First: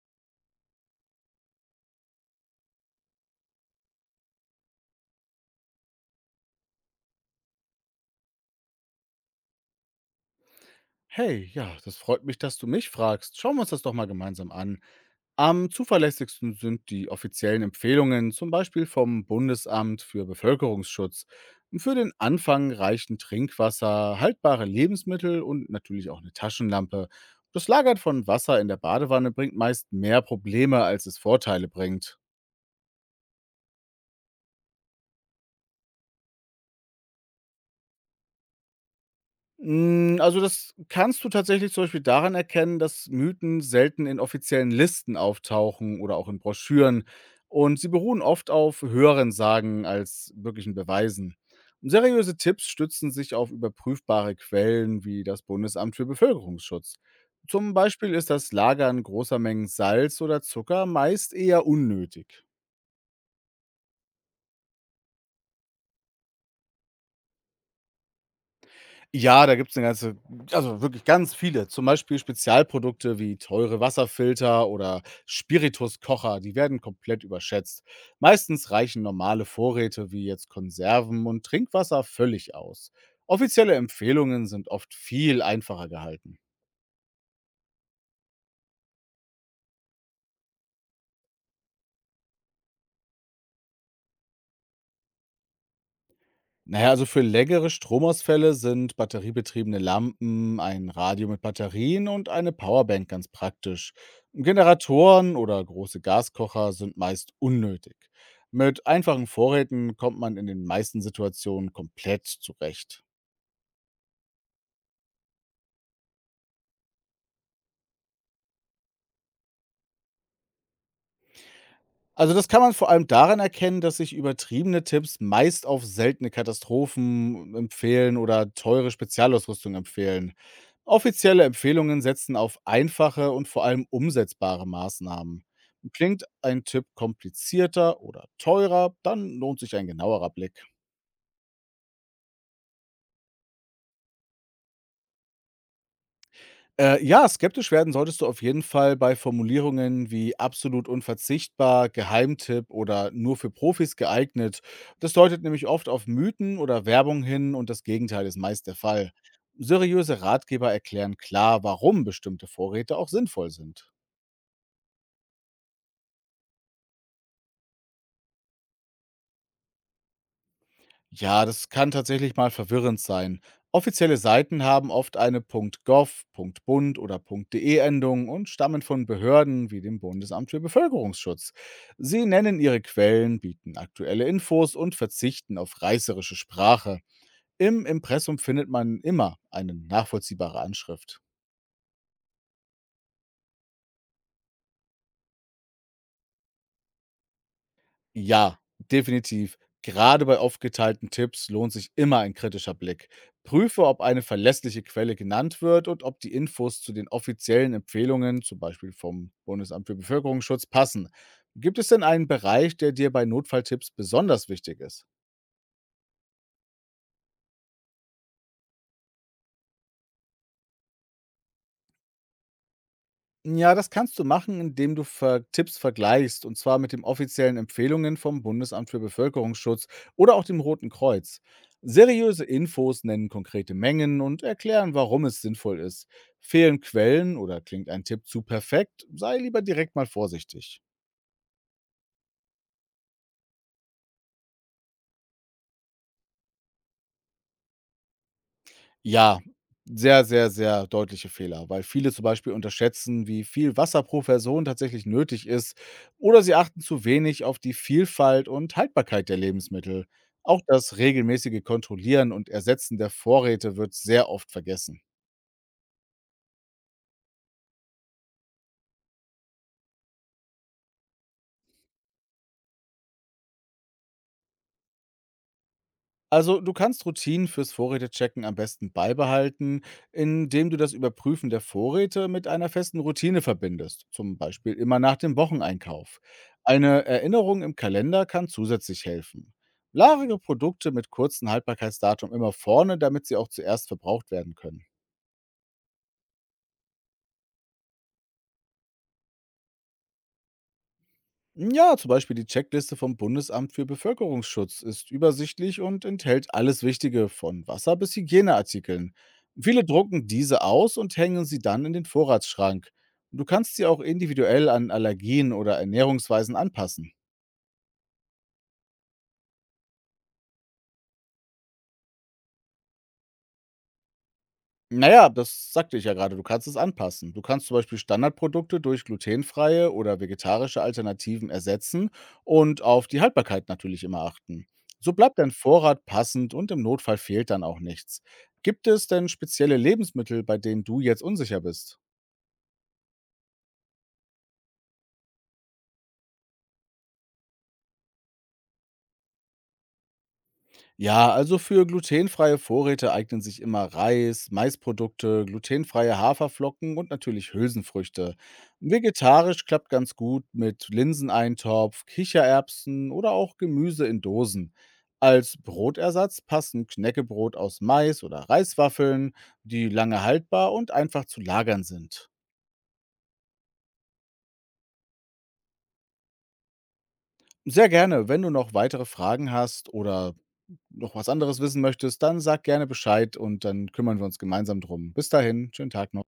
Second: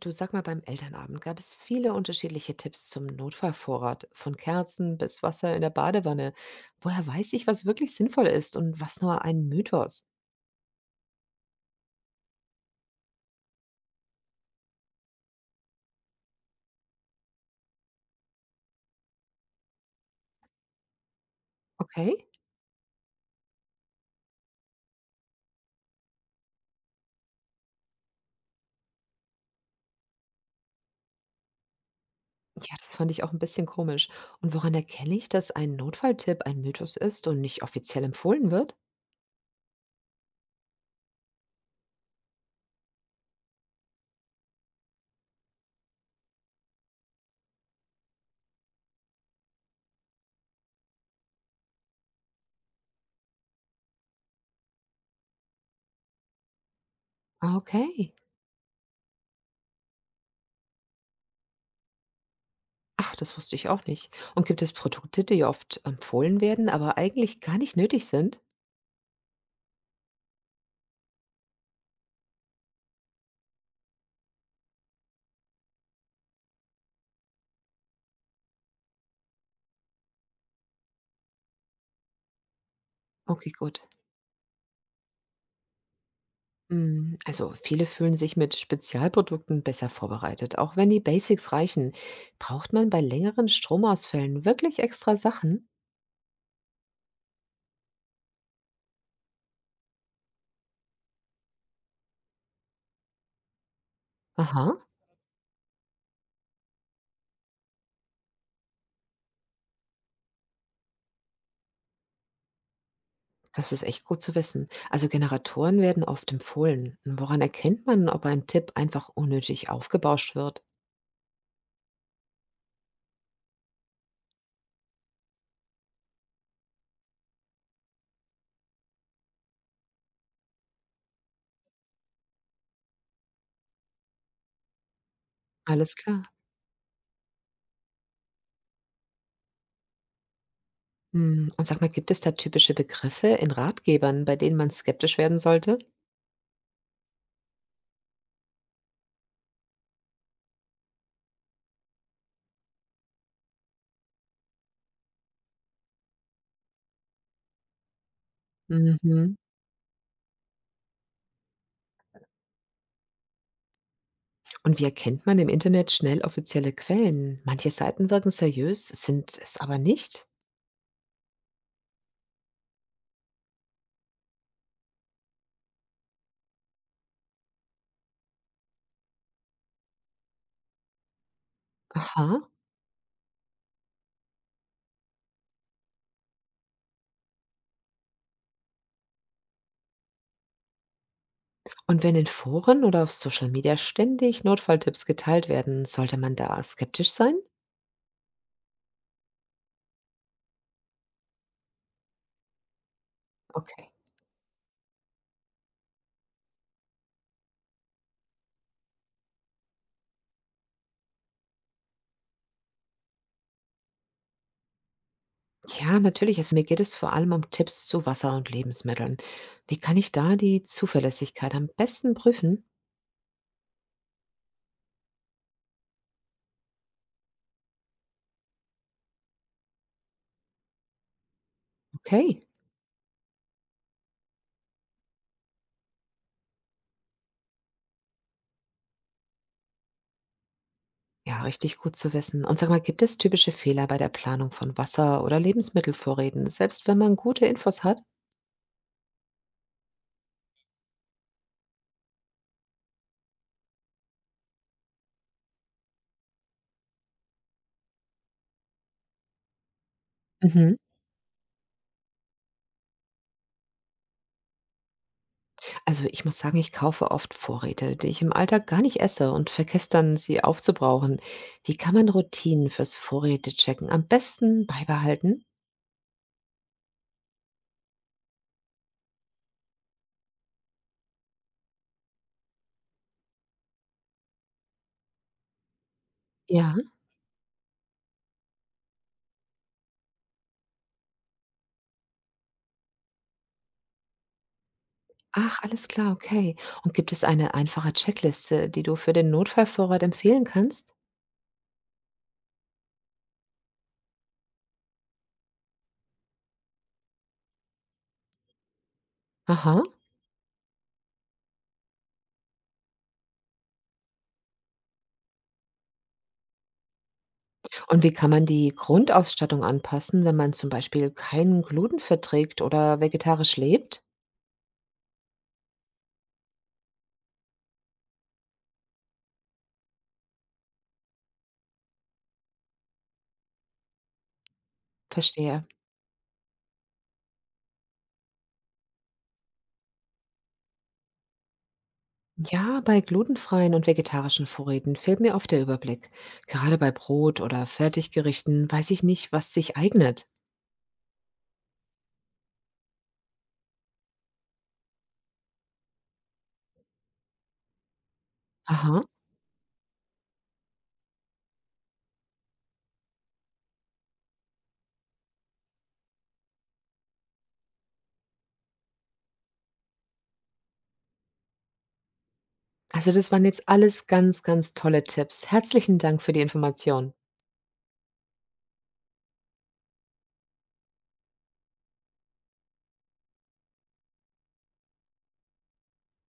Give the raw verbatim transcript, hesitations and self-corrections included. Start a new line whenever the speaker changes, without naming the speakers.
Du, sag mal, beim Elternabend gab es viele unterschiedliche Tipps zum Notfallvorrat, von Kerzen bis Wasser in der Badewanne. Woher weiß ich, was wirklich sinnvoll ist und was nur ein Mythos?
Hey, ja, das freut mich, dass du mich fragst. Schauen wir uns das doch mal gemeinsam an. Am zuverlässigsten sind die offiziellen Empfehlungen, zum Beispiel vom Bundesamt für Bevölkerungsschutz. Für den
Okay?
Anfang reichen Trinkwasser, haltbare Lebensmittel und natürlich auch eine Taschenlampe. Das Lagern von Wasser in der Badewanne bringt meist mehr Probleme, als es Vorteile bringt.
Ja, das fand ich auch ein bisschen komisch. Und woran erkenne ich, dass ein Notfalltipp ein Mythos ist und nicht offiziell empfohlen wird?
Hm, also, das kannst du tatsächlich zum Beispiel daran erkennen, dass Mythen selten in offiziellen Listen auftauchen oder auch in Broschüren. Und sie beruhen oft auf höheren Sagen als wirklichen Beweisen. Und seriöse Tipps stützen sich auf überprüfbare Quellen wie das Bundesamt für Bevölkerungsschutz.
Ah,
Zum
okay.
Beispiel ist das Lagern großer Mengen Salz oder Zucker meist eher unnötig.
Ach, das wusste ich auch nicht. Und gibt es Produkte, die oft empfohlen werden, aber eigentlich gar nicht nötig sind?
Ja, da gibt's eine ganze also, wirklich ganz viele, zum Beispiel Spezialprodukte wie teure Wasserfilter oder Spirituskocher, die werden komplett überschätzt. Meistens reichen normale Vorräte wie jetzt Konserven und Trinkwasser völlig aus.
Okay,
Offizielle
gut.
Empfehlungen sind oft viel einfacher gehalten.
Mm, also viele fühlen sich mit Spezialprodukten besser vorbereitet, auch wenn die Basics reichen. Braucht man bei längeren Stromausfällen wirklich extra Sachen?
Naja, also für längere Stromausfälle sind batteriebetriebene Lampen, ein Radio mit Batterien und eine Powerbank ganz praktisch.
Aha,
Generatoren oder große Gaskocher sind meist unnötig. Mit einfachen Vorräten kommt man in den meisten Situationen komplett zurecht.
das ist echt gut zu wissen. Also Generatoren werden oft empfohlen. Woran erkennt man, ob ein Tipp einfach unnötig aufgebauscht wird?
Also, das kann man vor allem daran erkennen, dass sich übertriebene Tipps meist auf seltene Katastrophen empfehlen oder teure Spezialausrüstung empfehlen. Offizielle Empfehlungen setzen auf einfache und vor allem umsetzbare Maßnahmen.
Alles klar.
Klingt ein Tipp komplizierter oder teurer, dann lohnt sich ein genauerer Blick.
Mm, und sag mal, gibt es da typische Begriffe in Ratgebern, bei denen man skeptisch werden sollte?
Äh, ja, skeptisch werden solltest du auf jeden Fall bei Formulierungen wie absolut unverzichtbar, Geheimtipp oder nur für Profis geeignet. Das deutet nämlich oft auf Mythen oder Werbung hin und das Gegenteil ist meist der Fall.
Mhm.
Seriöse Ratgeber erklären klar, warum bestimmte Vorräte auch sinnvoll sind.
Und wie erkennt man im Internet schnell offizielle Quellen? Manche Seiten wirken seriös, sind es aber nicht.
Ja, das kann tatsächlich mal verwirrend sein. Offizielle Seiten haben oft eine Punkt gov, Punkt bund oder Punkt de-Endung und stammen von Behörden wie dem Bundesamt für Bevölkerungsschutz. Sie
Aha.
nennen ihre Quellen, bieten aktuelle Infos und verzichten auf reißerische Sprache. Im Impressum findet man immer eine nachvollziehbare Anschrift.
Und wenn in Foren oder auf Social Media ständig Notfalltipps geteilt werden, sollte man da skeptisch sein?
Ja, definitiv. Gerade bei aufgeteilten Tipps lohnt sich immer ein kritischer Blick. Prüfe,
Okay.
ob eine verlässliche Quelle genannt wird und ob die Infos zu den offiziellen Empfehlungen, zum Beispiel vom Bundesamt für Bevölkerungsschutz, passen. Gibt es denn einen Bereich, der dir bei Notfalltipps besonders wichtig ist?
Ja, natürlich. Also mir geht es vor allem um Tipps zu Wasser und Lebensmitteln. Wie kann ich da die Zuverlässigkeit am besten prüfen?
Ja, das kannst du machen, indem du Ver Tipps vergleichst, und zwar mit den offiziellen Empfehlungen vom Bundesamt für Bevölkerungsschutz oder auch dem Roten Kreuz.
Okay.
Seriöse Infos nennen konkrete Mengen und erklären, warum es sinnvoll ist. Fehlen Quellen oder klingt ein Tipp zu perfekt, sei lieber direkt mal vorsichtig.
Ja, richtig gut zu wissen. Und sag mal, gibt es typische Fehler bei der Planung von Wasser- oder Lebensmittelvorräten, selbst wenn man gute Infos hat?
Ja, sehr, sehr, sehr deutliche Fehler, weil viele zum Beispiel unterschätzen, wie viel Wasser pro Person tatsächlich nötig ist, oder sie achten zu wenig auf die Vielfalt und Haltbarkeit der Lebensmittel. Auch
Mhm.
das regelmäßige Kontrollieren und Ersetzen der Vorräte wird sehr oft vergessen.
Also ich muss sagen, ich kaufe oft Vorräte, die ich im Alltag gar nicht esse und vergesse dann, sie aufzubrauchen. Wie kann man Routinen fürs Vorrätechecken am besten beibehalten?
Also du kannst Routinen fürs Vorrätechecken am besten beibehalten, indem du das Überprüfen der Vorräte mit einer festen Routine verbindest, zum Beispiel immer nach dem Wocheneinkauf.
Ja,
Eine Erinnerung im Kalender kann zusätzlich helfen. Lagere Produkte mit kurzem Haltbarkeitsdatum immer vorne, damit sie auch zuerst verbraucht werden können.
ach, alles klar, okay. Und gibt es eine einfache Checkliste, die du für den Notfallvorrat empfehlen kannst?
Ja, zum Beispiel die Checkliste vom Bundesamt für Bevölkerungsschutz ist übersichtlich und enthält alles Wichtige von Wasser bis Hygieneartikeln.
Aha.
Viele drucken diese aus und hängen sie dann in den Vorratsschrank. Du kannst sie auch individuell an Allergien oder Ernährungsweisen anpassen.
Und wie kann man die Grundausstattung anpassen, wenn man zum Beispiel keinen Gluten verträgt oder vegetarisch lebt?
Na ja, das sagte ich ja gerade. Du kannst es anpassen. Du kannst zum Beispiel Standardprodukte durch glutenfreie oder vegetarische Alternativen ersetzen und auf die Haltbarkeit natürlich immer achten. So bleibt dein
Verstehe.
Vorrat passend und im Notfall fehlt dann auch nichts. Gibt es denn spezielle Lebensmittel, bei denen du jetzt unsicher bist?
Ja, bei glutenfreien und vegetarischen Vorräten fehlt mir oft der Überblick. Gerade bei Brot oder Fertiggerichten weiß ich nicht, was sich eignet.
Ja, also für glutenfreie Vorräte eignen sich immer Reis, Maisprodukte, glutenfreie Haferflocken und natürlich Hülsenfrüchte.
Aha.
Vegetarisch klappt ganz gut mit Linseneintopf, Kichererbsen oder auch Gemüse in Dosen. Als Brotersatz passen Knäckebrot aus Mais oder Reiswaffeln, die lange haltbar und einfach zu lagern sind.
Also das waren jetzt alles ganz, ganz tolle Tipps. Herzlichen Dank für die Information.
Sehr gerne. Wenn du noch weitere Fragen hast oder noch was anderes wissen möchtest, dann sag gerne Bescheid und dann kümmern wir uns gemeinsam drum. Bis dahin, schönen Tag noch.